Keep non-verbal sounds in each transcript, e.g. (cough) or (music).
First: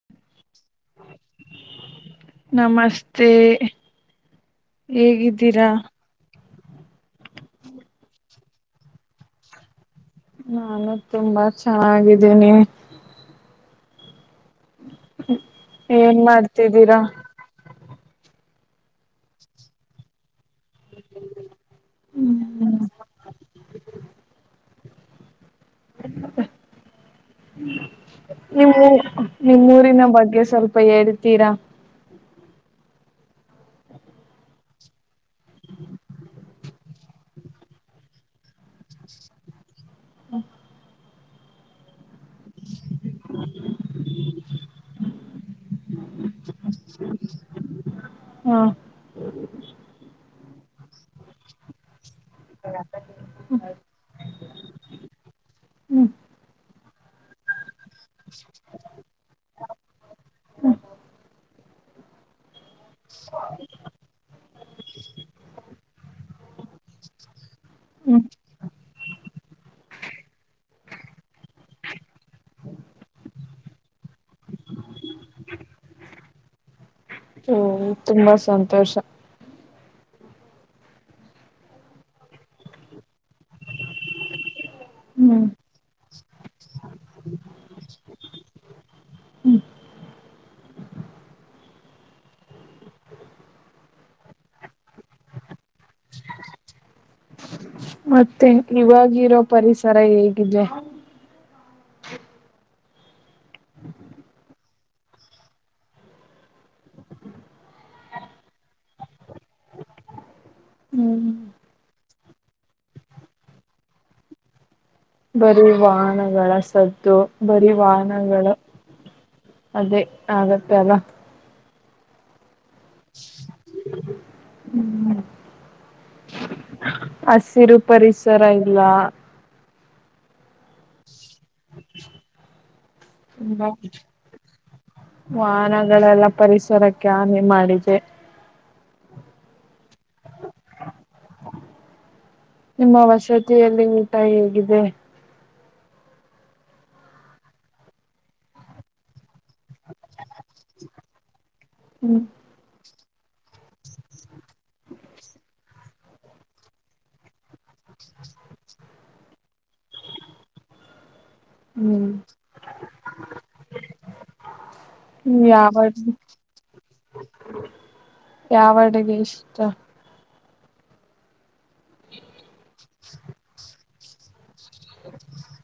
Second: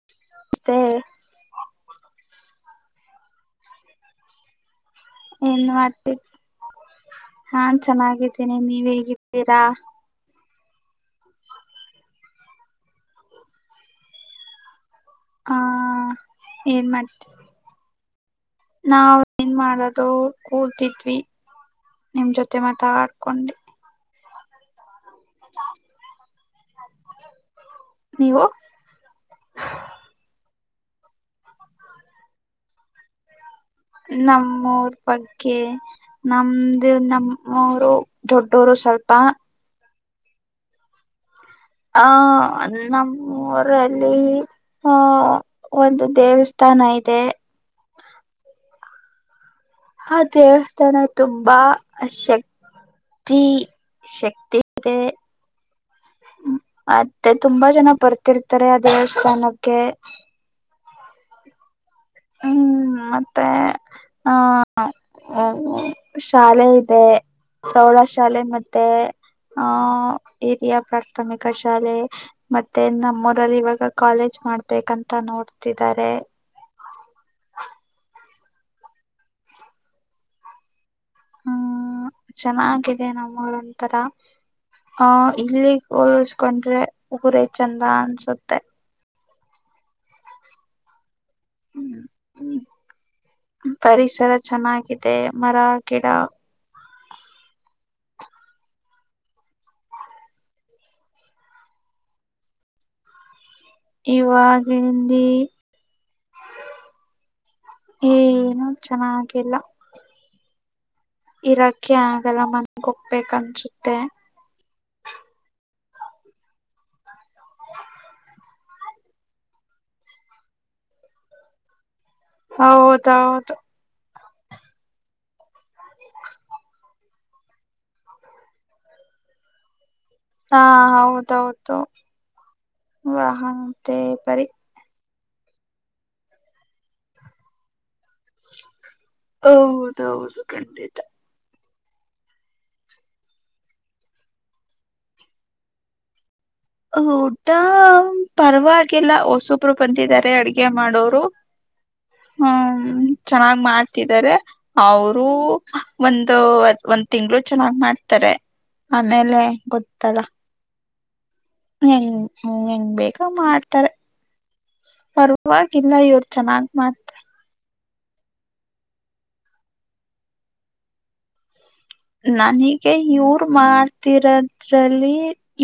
(unintelligible) ನಮಸ್ತೆ. ನಮಸ್ತೆ. ಏನ್ ಹೇಗಿದ್ದೀರಾ ಮಾಡ್ತ ಹಾ ಚೆನ್ನಾಗಿದ್ದೀನಿ ನೀವ್ ಹೇಗಿದ್ದೀರಾ. ನಾನು ತುಂಬಾ ಚೆನ್ನಾಗಿದ್ದೀನಿ. ಆ ಏನ್ ಏನ್ ಮಾಡ್ತಿದ್ದೀರಾ. ಮಾಡ್ತಿ ನಾವ್ ಏನ್ ಮಾಡೋದು ಕೂರ್ತಿದ್ವಿ ನಿಮ್ ಜೊತೆ ಮಾತು ಆಡ್ಕೊಂಡು. (unintelligible) ನೀವು. ನಿಮ್ಮೂರಿನ ಬಗ್ಗೆ ಸ್ವಲ್ಪ ಹೇಳ್ತೀರಾ. ನಮ್ಮೂರ್ ಬಗ್ಗೆ. ನಮ್ದ ನಮ್ಮವರು ದೊಡ್ಡೋರು ಸ್ವಲ್ಪ. ಹ್ಮ್ ಆ ನಮ್ಮೂರಲ್ಲಿ ಆಹ್ ಒಂದು ದೇವಸ್ಥಾನ ಇದೆ. ಹಾಂ (inaudible) ಆ ದೇವಸ್ಥಾನ ತುಂಬಾ ಶಕ್ತಿ. ಶಕ್ತಿಗೆ. ಹ್ಮ್ ಮತ್ತೆ ತುಂಬಾ ಜನ ಬರ್ತಿರ್ತಾರೆ ಆ ದೇವಸ್ಥಾನಕ್ಕೆ. ಹ್ಮ್ ಮತ್ತೆ ಆ. ಶಾಲೆ ಇದೆ. ಪ್ರೌಢ ಹ್ಮ್ ಶಾಲೆ ಮತ್ತೆ ಆಹ್ ಹಿರಿಯ ಪ್ರಾಥಮಿಕ ಶಾಲೆ. ಮತ್ತೆ ನಮ್ಮೂರಲ್ಲಿ ಇವಾಗ ಕಾಲೇಜ್ ಮಾಡ್ಬೇಕಂತ ನೋಡ್ತಿದ್ದಾರೆ. ಓಹ್ ತುಂಬಾ ಸಂತೋಷ. ಹ್ಮ್ ಚೆನ್ನಾಗಿದೆ ನಮ್ಮೂರು ಒಂತರಾ. ಹ ಹ್ಮ್ ಇಲ್ಲಿಗ್ ಹೋಲಸ್ಕೊಂಡ್ರೆ ಊರೇ ಚಂದ ಅನ್ಸುತ್ತೆ. ಹ್ಮ್ ಹ್ಮ್ ಹ್ಮ್ ಪರಿಸರ ಚೆನ್ನಾಗಿದೆ ಮರ ಗಿಡ. ಮತ್ತೆ ಇವಾಗಿರೋ ಪರಿಸರ ಹೇಗಿದೆ. ಯುುವಾಗಿಲ್ಲಿ. ಏನು ಚೆನಾಗಿಲ್ಲ. ಹ್ಮ್ ಕೆ ಆಗಲ್ಲ ಮನ್ಗೆ ಹೋಗ್ಬೇಕ ಅನ್ಸುತ್ತೆ. ಬರಿ ವಾಹನಗಳ ಸದ್ದು ಬರಿ ವಾಹನಗಳ. ಅದೇ ಆಗತ್ತೆ ಅಲ್ಲ. ಹೌದೌದು. ಹ್ಮ್ ಹಸಿರು ಪರಿಸರ ಇಲ್ಲ. ಹಾಂ ಹೌದೌದು ತುಂಬಾ ವಾಹನದ್ದೇ ಬರಿ. ವಾಹನಗಳೆಲ್ಲ ಪರಿಸರಕ್ಕೆ ಹಾನಿ ಮಾಡಿದೆ. ಹೌದೌದು ಖಂಡಿತ. ನಿಮ್ಮ ವಸತಿಯಲ್ಲಿ ಊಟ ಹೇಗಿದೆ. ಊಟಾ ಪರವಾಗಿಲ್ಲ ಹೊಸಬ್ ಒಬ್ರು ಬಂದಿದಾರೆ ಅಡ್ಗೆ ಮಾಡೋರು. ಹ್ಮ್ ಚೆನ್ನಾಗ್ ಮಾಡ್ತಿದ್ದಾರೆ ಅವರು ಒಂದು ಅದ್ ಒಂದ್ ತಿಂಗಳು ಚೆನ್ನಾಗ್ ಮಾಡ್ತಾರೆ ಆಮೇಲೆ ಗೊತ್ತಲ್ಲ. ಹೆಂಗ್ ಹ್ಮ್ ಹೆಂಗಹೆಂಗ್ ಬೇಕಾ ಮಾಡ್ತಾರೆ. ಪರ್ವಾಗಿಲ್ಲ ಇವರು ಚೆನ್ನಾಗ್ ಮಾಡ್ ಯಾವಡಗೆ ಇಷ್ಟ. ನನಗೆ ಇವರು ಮಾಡ್ತಿರದ್ರಲ್ಲಿ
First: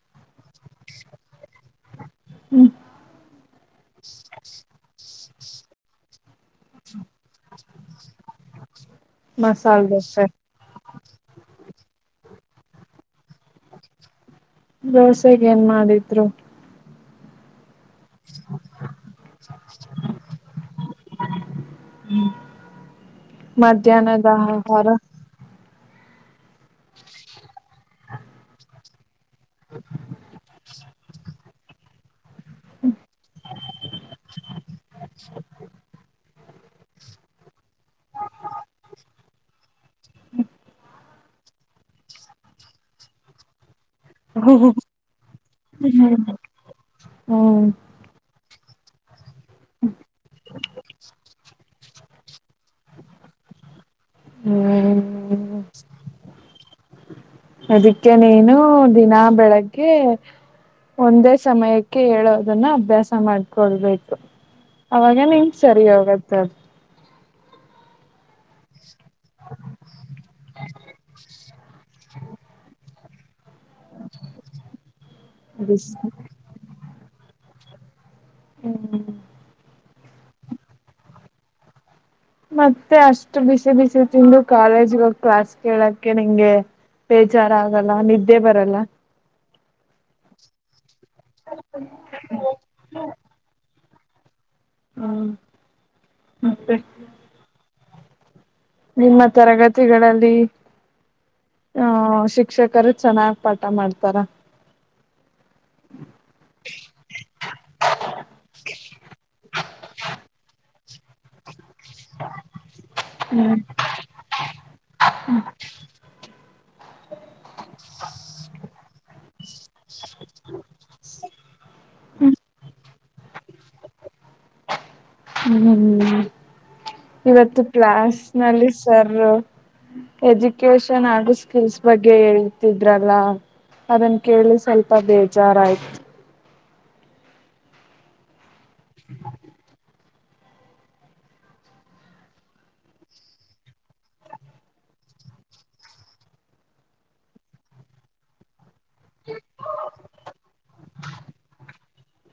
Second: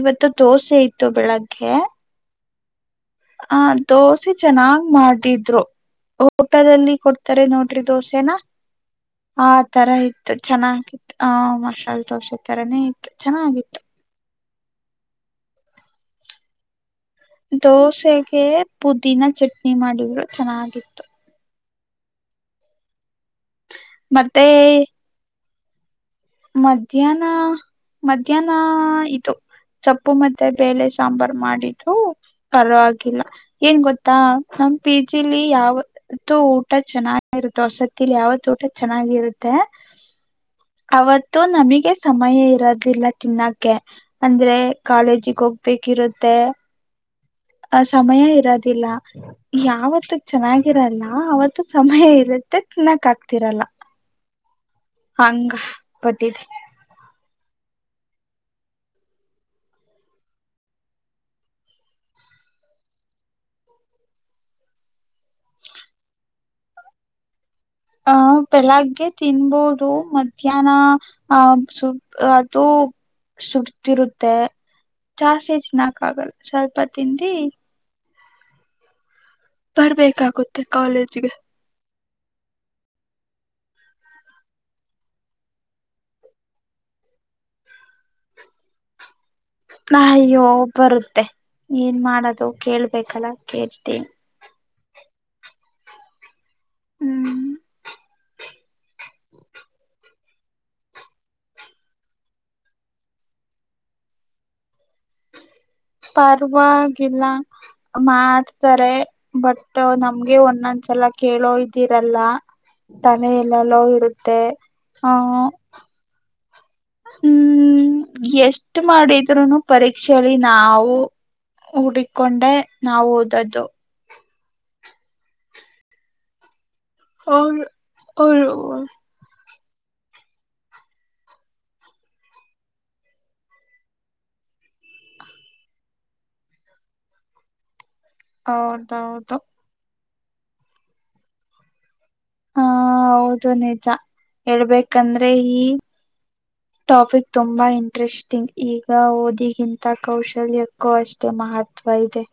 ಇವತ್ತು. ದೋಸೆ ಇತ್ತು ಬೆಳಗ್ಗೆ. ಹ್ಮ್ ಹಂ ದೋಸೆ ಚೆನ್ನಾಗ್ ಮಾಡಿದ್ರು ಹೋ ಹೋಟಲಲ್ಲಿ ಕೊಡ್ತಾರೆ ನೋಡ್ರಿ ದೋಸೆನ ಆ ಮಸಾಲೆ ತರ ದೋಸೆ ಇತ್ತು. ಚೆನ್ನಾಗಿತ್ತು ಆಹ ಮಸಲ್ ದೋರ್ಸತ್ತರನೇ ಇತ್ತು ಚೆನ್ನಾಗಿತ್ತು. ದೋಸೆೆಗೆ ಏನ್ ಮಾಡಿದ್ರು. ದೋಸೆಗೆ ಪುದೀನ ಚಟ್ನಿ ಮಾಡಿದರು ಚೆನ್ನಾಗಿತ್ತು. ಹ ಮಧ್ಯಾಹ್ನದ ಮತ್ತೆ ಆಹಾರ ಮಧ್ಯಾಹ್ನ ಮಧ್ಯಾಹ್ನ ಇದು ಸೊಪ್ಪು (unintelligible) ಮದೆ ಬೆಳೇ ಸಾಂಬಾರ್ ಮಾಡಿದ್ರು ಪರವಾಗಿಲ್ಲ. ಏನ್ ಗೊತ್ತಾ ನಮ ಪಿ ಜಿ ಲಿ ಯಾವ ಇವತು ಊಟ ಚೆನ್ನಾಗಿರುತ್ತೆ. ವಸತಿ ಯಾವತ್ತು ಊಟ ಚೆನ್ನಾಗಿರುತ್ತೆ. ಅವತ್ತು ನಮಗೆ ಸಮಯ ಇರೋದಿಲ್ಲ ತಿನ್ನೋಕ್ಕೆ. ಅಂದ್ರೆ ಹ್ಮ್ ಕಾಲೇಜಿಗೆ ಹೋಗ್ಬೇಕಿರುತ್ತೆ. ಹ್ಮ್ ಆ ಸಮಯ ಇರೋದಿಲ್ಲ. ಯಾವತ್ತು ಚೆನ್ನಾಗಿರಲ್ಲ ಆವತ್ತು ಸಮಯ ಇರುತ್ತೆ ತಿನ್ನಕ್ ಆಗ್ತಿರಲ್ಲ. ಹ್ಮ್ ಹಂಗ ಬತಿದೆ (unintelligible) ಅದಕ್ಕೆ ನೀನು ದಿನಾ ಬೆಳಗ್ಗೆ. ಒಂದೇ ಸಮಯಕ್ಕೆ ಹೇಳೋದನ್ನ ಅಭ್ಯಾಸ ಮಾಡ್ಕೊಳ್ಬೇಕು. ಅವಾಗ ನಿನ್ ಸರಿ ಹೋಗದು. ಆ (inaudible) ಬೆಳಗ್ಗೆ ತಿನ್ಬೋದು ಮಧ್ಯಾಹ್ನ ಅಹ ಸ ಅದು. ಸುಡ್ತರುತ್ತೆ ಜಾಸ್ತಿ ಅದು ತಿನ್ನಕ್ ಆಗಲ್ಲ ಸ್ವಲ್ಪ ತಿಂದಿ. ಹ್ಮ್ ಬರ್ಬೇಕಾಗುತ್ತೆ ಕಾಲೇಜ್ಗೆ ಮತ್ತೆ ಅಷ್ಟು ಬಿಸಿ ಬಿಸಿ ತಿಂದು ಕಾಲೇಜ್ಗ ಕ್ಲಾಸ್ ಕೇಳಕ್ಕೆ ನಿಂಗೆ. ಬೇಜಾರ ಆಗಲ್ಲ ನಿದ್ದೆ ಬರಲ್ಲ. ನ ಅಯ್ಯೋ ಬರುತ್ತೆ ಏನ್ ಮಾಡೋದು ಕೇಳ್ಬೇಕಲ್ಲ ಕೇಳ್ತೀನಿ. ಹ್ಮ್ ಮತ್ತೆ ಹ್ಮ್ ನಿಮ್ಮ ತರಗತಿಗಳಲ್ಲಿ. ಹಹ ಶಿಕ್ಷಕರು ಚೆನ್ನಾಗ್ ಪಾಠ ಮಾಡ್ತಾರ. ಪರವಾಗಿಲ್ಲ ಮಾಡ್ತಾರೆ ಬಟ್. ನಮ್ಗೆ ಒಂದೊಂದ್ಸಲ ಕೇಳೋ ಇದ್ದಿರಲ್ಲ. ತಲೆ ಹ್ಮ್ ಎಲ್ಲಲ್ಲೋ ಇರುತ್ತೆ. ಆಹ ಹ್ಮ್ ಎಷ್ಟ ಮಾಡಿದ್ರುನು ಪರೀಕ್ಷೆಯಲ್ಲಿ ನಾವು ಹುಡ್ಕೊಂಡೆ ನಾವು ಓದದ್ದು. ಹ್ಮ ಹ್ಮ್ ಇವತ್ತು. ಅವ್ರು ಕ್ಲಾಸ್ ಅವ್ರು ನಲ್ಲಿ ಸರ್ ಎಜುಕೇಶನ್ ಹಾಗು ಸ್ಕಿಲ್ಸ್ ಬಗ್ಗೆ ಹೇಳ್ತಿದ್ರಲ್ಲ. ಅದನ್ನ ಕೇಳಿ ಸ್ವಲ್ಪ ಬೇಜಾರಾಯಯ್ತು. ಹೌದೌದು ಹ ಹೌದು ನಿಜ ಹೇಳ್ಬೇಕಂದ್ರೆ. ಈ ಟಾಪಿಕ್ ತುಂಬಾ ಇಂಟ್ರೆಸ್ಟಿಂಗ್ ಈಗ ಓದಿಗಿಂತ ಕೌಶಲ್ಯಕ್ಕೂ ಅಷ್ಟೇ ಮಹತ್ವ ಇದೆ.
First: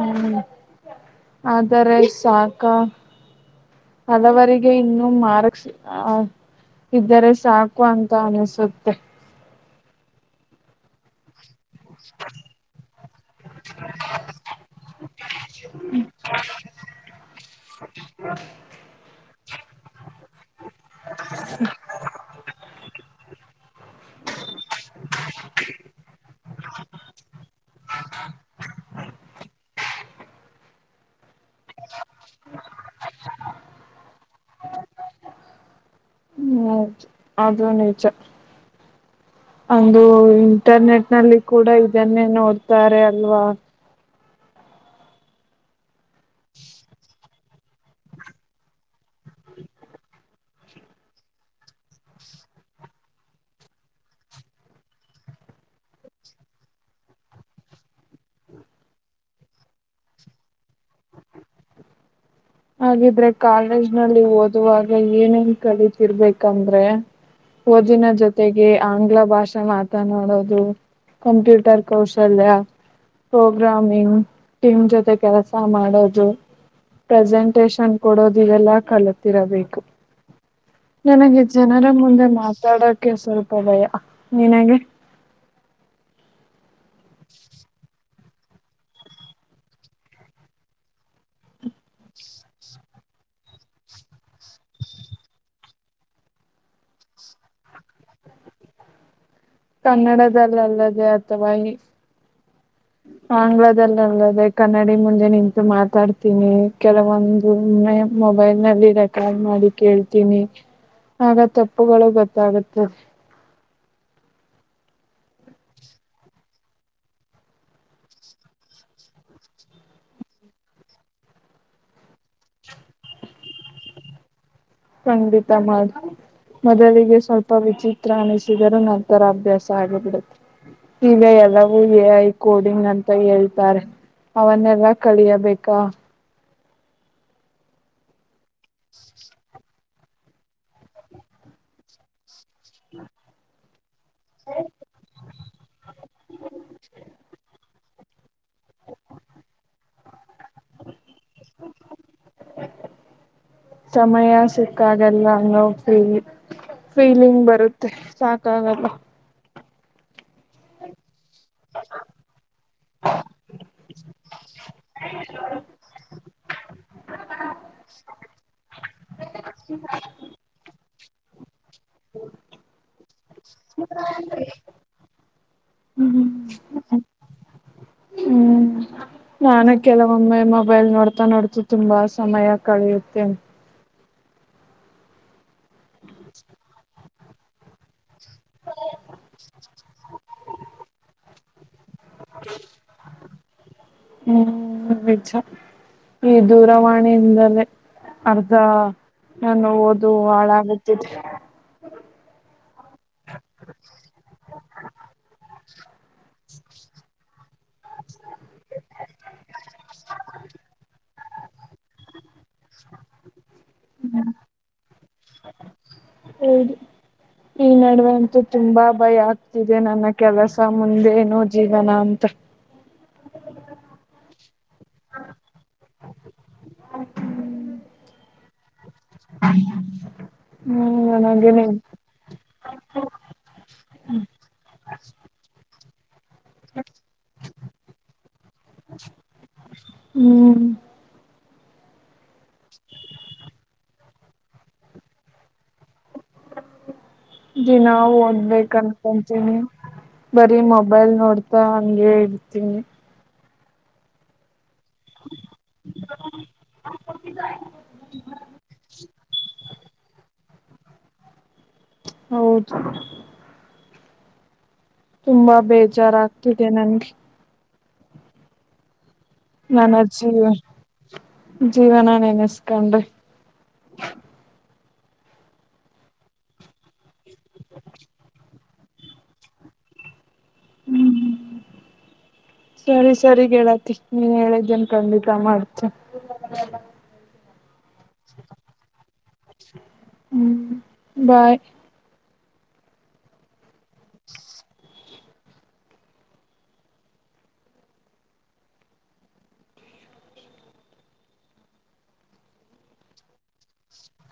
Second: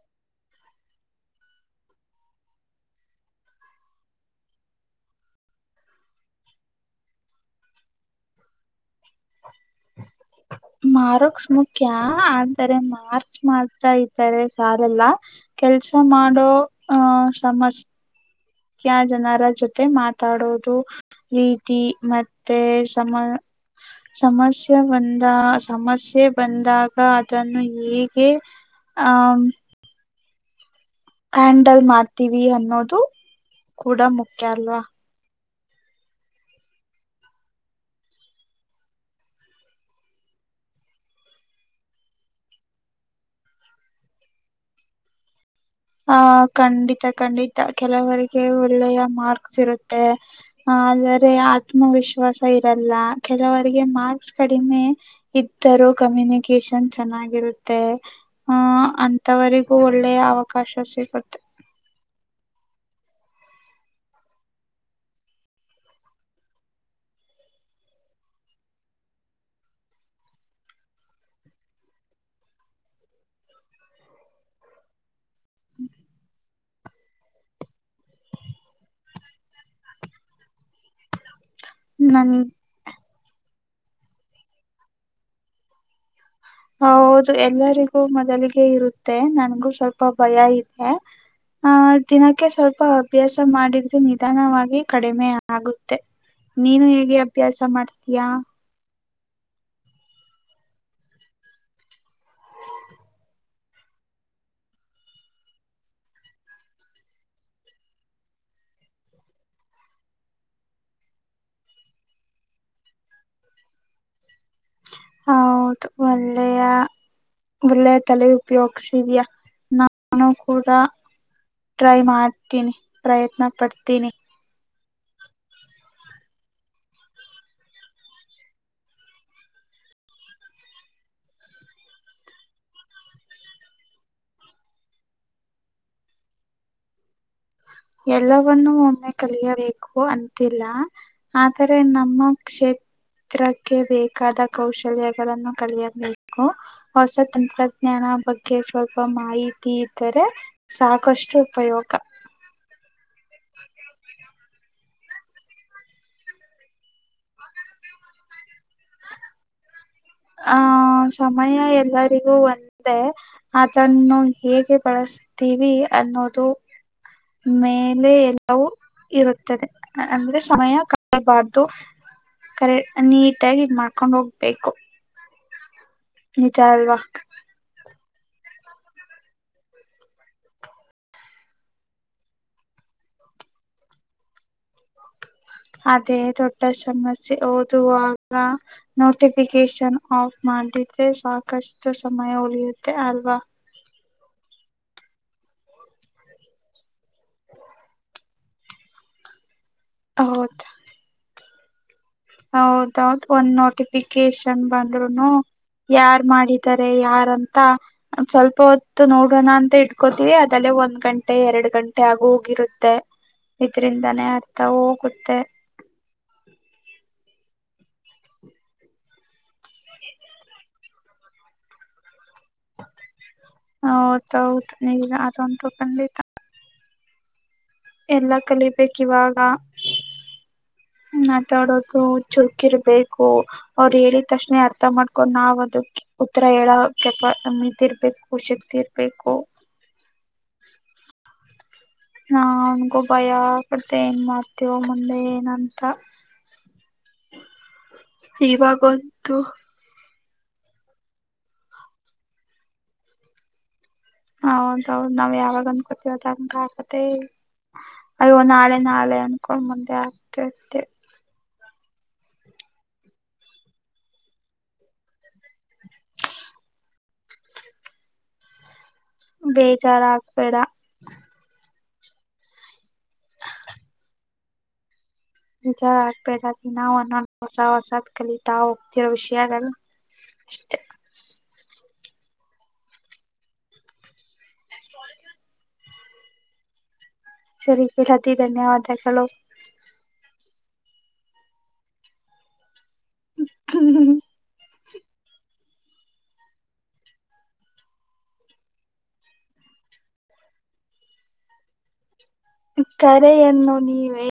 ಹ್ಮ್ ಆದರೆ ಸಾಕ. ಹಲವರೀಗೆ ಇನ್ನುೂ ಮಾರ್ಕ್ಸ್ ಇದ್ದರೆ ಸಾಕು ಅಂತ ಅನಸುತ್ತೆ. ಮಾರೋಕ್ಸ್ ಮುಖ್ಯ ಅಂತರೆ ಮಾರ್ಚ್ ಮಾಡ್ತಾ ಇದ್ದರೆ ಸಾರಲ್ಲ. ಕೆಲ್ಸ ಮಾಡೋ ಆಹ ಸಮಸ್ಯ ಕ್ಯಾ ಜನರ ಜೊತೆ ಮಾತಾಡೋದು ರೀತಿ ಮತ್ತೆ ಸಮ ಸಮಸ್ಯೆ ಬಂದ ಸಮಸ್ಯೆ ಬಂದಾಗ ಅದನ್ನು ಹೇಗೆ ಹ ಹ್ಯಾಂಡಲ್ ಮಾಡ್ತೀವಿ ಅನ್ನೋದು ಕೂಡ ಮುಖ್ಯ ಅಲ್ವಾ ಹ್ಮ್ ಅದು ನಿಜ ಒಂದು ಇಂಟರ್ನೆಟ್ ನಲ್ಲಿ ಕೂಡ ಇದನ್ನೇ ನೋಡ್ತಾರೆ ಅಲ್ವಾ ಆಹ ಖಂಡಿತ ಖಂಡಿತ ಕೆಲವರಿಗೆ ಒಳ್ಳೆಯ ಮಾರ್ಕ್ಸ್ ಇರುತ್ತೆ ಆದರೆ ಆತ್ಮವಿಶ್ವಾಸ ಇರಲ್ಲ ಕೆಲವರಿಗೆ ಮಾರ್ಕ್ಸ್ ಕಡಿಮೆ ಇದ್ದರೂ ಕಮ್ಯುನಿಕೇಶನ್ ಚೆನ್ನಾಗಿರುತ್ತೆ ಹಹ ಅಂತಥವರಿಗೂ ಒಳ್ಳೆ ಅವಕಾಶ ಸಿಗುತ್ತೆ ಹಾಗಿದ್ರೆ ಕಾಲೇಜ್ ನಲ್ಲಿ ಓದುವಾಗ ಏನೇನ್ ಕಲಿತಿರಬೇಕಂದ್ರೆ ಓದಿನ ಜೊತೆಗೆ ಆಂಗ್ಲ ಭಾಷೆ ಮಾತನಾಡೋದು ಕಂಪ್ಯೂಟರ್ ಕೌಶಲ್ಯ ಪ್ರೋಗ್ರಾಮ ಏನು ಟೀಮ್ ಜೊತೆ ಕೆಲಸ ಮಾಡೋದು ಪ್ರೆಸೆಂಟಷನ್ ಕೊಡೋದು ಇವೆಲ್ಲ ಕಲತಿರಬೇಕು ನನಗೆ ಜನರ ಮುಂದೆ ನನ್ ಮಾತಾಡೋಕ್ಕೆ ಸ್ವಲ್ಪ ಭಯ ನಿನಗೆ ಹೌದು ಎಲ್ಲರಿಗೂ ಮೊದಲಿಗೆ ಇರುತ್ತೆ ನನ್ಗೂ ಸ್ವಲ್ಪ ಭಯ ಇದೆ ಆಹ ದಿನಕ್ಕೆ ಸ್ವಲ್ಪ ಅಭ್ಯಾಸ ಮಾಡಿದ್ರೆ ನಿಧಾನವಾಗಿ ಕಡಿಮೆ ಆಗುತ್ತೆ ನೀನು ಹೇಗೆ ಅಭ್ಯಾಸ ಮಾಡ್ತೀಯಾ ಕನ್ನಡದಲ್ಲಿ ಅಲ್ಲದೆ ಅಥವಾ ಈ (inaudible) ಆಂಗ್ಲದಲ್ಲ ಅಲ್ಲದೆ ಕನ್ನಡಿ ಮುಂದೆ ನಿಂತು ಮಾತಾಡ್ತೀನಿ ಕೆಲವೊಂದುಮ್ಮೆ ಮೊಬೈಲ್ ನಲ್ಲಿ ರೆಕಾರ್ಡ್ ಮಾಡಿ ಕೇಳ್ತೀನಿ ಆಗ ತಪ್ಪುಗಳು ಗೊತ್ತಾಗುತ್ತದೆ ಹೌದು ಒಳ್ಳೆಯ ಒಳ್ಳೆಯ ತಲೆ ಉಪಯೋಗ್ಸಿದಯಾ ನಾನು ಕೂಡ ಟ್ರೈ ಮಾಡ್ತೀನಿ ಪ್ರಯತ್ನ ಪಡ್ತೀನಿ ಖಂಡಿತ ಮಾಡ ಮೊದಲಿಗೆ ಸ್ವಲ್ಪ ವಿಚಿತ್ರ ಅನಿಸಿದರೂ ನಂತರ ಅಭ್ಯಾಸ ಆಗಿಬಿಡುತ್ತೆ ಈಗ ಎಲ್ಲವೂ ಎ ಐ ಕೋಡಿಂಗ್ ಅಂತ ಹೇಳ್ತಾರೆ ಅವನ್ನೆಲ್ಲಾ ಕಳಿಯಬೇಕಾ ಎಲ್ಲವನ್ನೂ ಒಮ್ಮೆ ಕಲಿಯಬೇಕು ಅಂತಿಲ್ಲ ಆದರೆ ನಮ್ಮ ಕ್ಷೇತ್ರಕ್ಕೆ ಬೇಕಾದ ಕೌಶಲ್ಯಗಳನ್ನು ಕಲಿಯಬೇಕು ಹೊಸ ತಂತ್ರಜ್ಞಾನ ಬಗ್ಗೆ ಸ್ವಲ್ಪ ಮಾಹಿತಿ ಇದ್ದರೆ ಸಾಕಷ್ಟು ಉಪಯೋಗ ಸಮಯ ಸಿಕ್ಕಾಗಲ್ಲ ಅನುಭೋಗಿಸಿದ್ದೇವೆ ಫೀಲಿಂಗ್ ಬರುತ್ತೆ ಸಾಕಾಗಲ್ಲ ಆಹ ಸಮಯ ಎಲ್ಲರಿಗೂ ಒಂದೇ ಅದನ್ನು ಹೇಗೆ ಬಳಸತೀವಿ ಅನ್ನೋದು ಮೇಲೆ ಎಲ್ಲವೂ ಇರುತ್ತದೆ ಅಂದ್ರೆ ಸಮಯ ಕಾಯಬಾರ್ದು ಕರೆ ನೀಟಾಗಿ ಇದ್ ಮಾಡ್ಕೊಂಡ್ ಹೋಗ್ಬೇಕು ಹ್ಮ್ ನಿಜ ಅಲ್ವಾ ಹ್ಮ್ ನಾನ ಕೆಲವೊಮ್ಮೆ ಮೊಬೈಲ್ ನೋಡ್ತಾ ನೋಡ್ತು ತುಂಬಾ ಸಮಯ ಕಳೆಯುತ್ತೆನ ಅದೇ ದೊಡ್ಡ ಸಮಸ್ಯೆ ಓದುವಾಗ ಹ ನೋಟಿಫಿಕೇಶನ್ ಆಫ್ ಮಾಡಿದ್ರೆ ಸಾಕಷ್ಟು ಸಮಯ ಉಳಿಯುತ್ತೆ ಅಲ್ವಾ ಹ್ಮ್ ನಿಜ ಈ ದೂರವಾಣಿಯಿಂದಲೇ ಅರ್ಧ ನಾನು ಓದು ಹೌದ್ ಹಾಳಾಗತಿದ ಹೌದೌದು ಒಂದ್ ನೋಟಿಫಿಕೇಶನ್ ಬಂದ್ರುನು ಯಾರ್ ಮಾಡಿದ್ದಾರೆ ಯಾರ ತ ಸ್ವಲ್ಪ ಹೊತ್ತು ನೋಡೋಣ ಅಂತ ಇಟ್ಕೋತೀವಿ ಅದಲ್ಲೇ ಒಂದ್ ಗಂಟೆ ಎರಡು ಗಂಟೆ ಹಾಗಗು ಇಗಿರುತ್ತೆ ಇದ್ರಿಂದಾನೇ ಅರ್ಥ ಹೋಗುತ್ತೆ ಹಡಿ ಈ ನಡುವೆ ಅಂತೂ ತುಂಬಾ ಭಯ ಆಗ್ತಿದೆ ನನ್ನ ಕೆಲಸ ಮುಂದೆೇನು ಜೀವನ ಅಂತ ಹೌದೌದು ನೀಗ ಅದೊತು ಖಂಡಿತ ಎಲ್ಲ ಕಲಿಬೇಕ ಇವಾಗ ಹ್ಮ್ ನನಗೆ ಮಾತಾಡೋದು ಚುರುಕಿರ್ಬೇಕು ಅವ್ರು ಹೇಳಿದ ತಕ್ಷಣೆ ಅರ್ಥ ಮಾಡ್ಕೊಂಡ್ ನಾವ್ ಅದಕ್ ಉತ್ತರ ಹೇಳ ಕೆಪ ಮಂತಿರ್ಬೇಕು ಶಕ್ತಿ ಇರ್ಬೇಕು ಹ್ಮ್ ನನ್ಗೂ ಭಯ ಆಗುತ್ತೆ ಏನ್ ಮಾಡ್ತೇವ ಮುಂದೆ ಏನಂತ ದಿನಾ ಓದ್ಬೇಕ ಇವಾಗಂತೂ ಅನ್ಕಂತೀನಿ ಬರೀ ಮೊಬೈಲ್ ನೋಡ್ತಾ ಹಂಗೆ ಇರ್ತೀನಿ ಹೌದ ನಾವ್ ಯಾವಾಗ ಅನ್ಕೋತಿವದ ಅ ಆಕತ್ತ ಅಯ್ಯೋ ನಾಳೆ ನಾಳೆ ಅನ್ಕೊಂಡು ಮುಂದೆ ಆಗ್ತಿ ಇರ್ತ್ತೆ ಹೌದು ತುಂಬಾ ಬೇಜಾರಾಗ್ತಿದೆ ನನ್ಗೆ ನನ್ನ ಜೀವ ಬೇಜಾರಾಗ್ಬೇಡ ಜೀವನ ನೆನೆಸ್ಕೊಂಡು ನಿಜ ಆಗ್ಬೇ ನಾವು ಅನ್ನ ಹೊಸ ಹೊಸಾದ್ ಕಲಿತಾವು ಇರೋ ವಿಷಯಗಳು ಅಷ್ಟೆ ಸರಿ ಸರಿ ಗೆಳತಿ ನೀನ್ ಹೇಳಿದ್ದೇನ್ ಖಂಡಿತ ಮಾಡ್ತ ಸರಿ ಸರಿ ಅತೀ ಧನ್ಯವಾದಗಲು ಹ್ಮ ಬಾಯ್ ಹ್ಮ ತು ಕರೆಯನ್ನು ನೀವೇ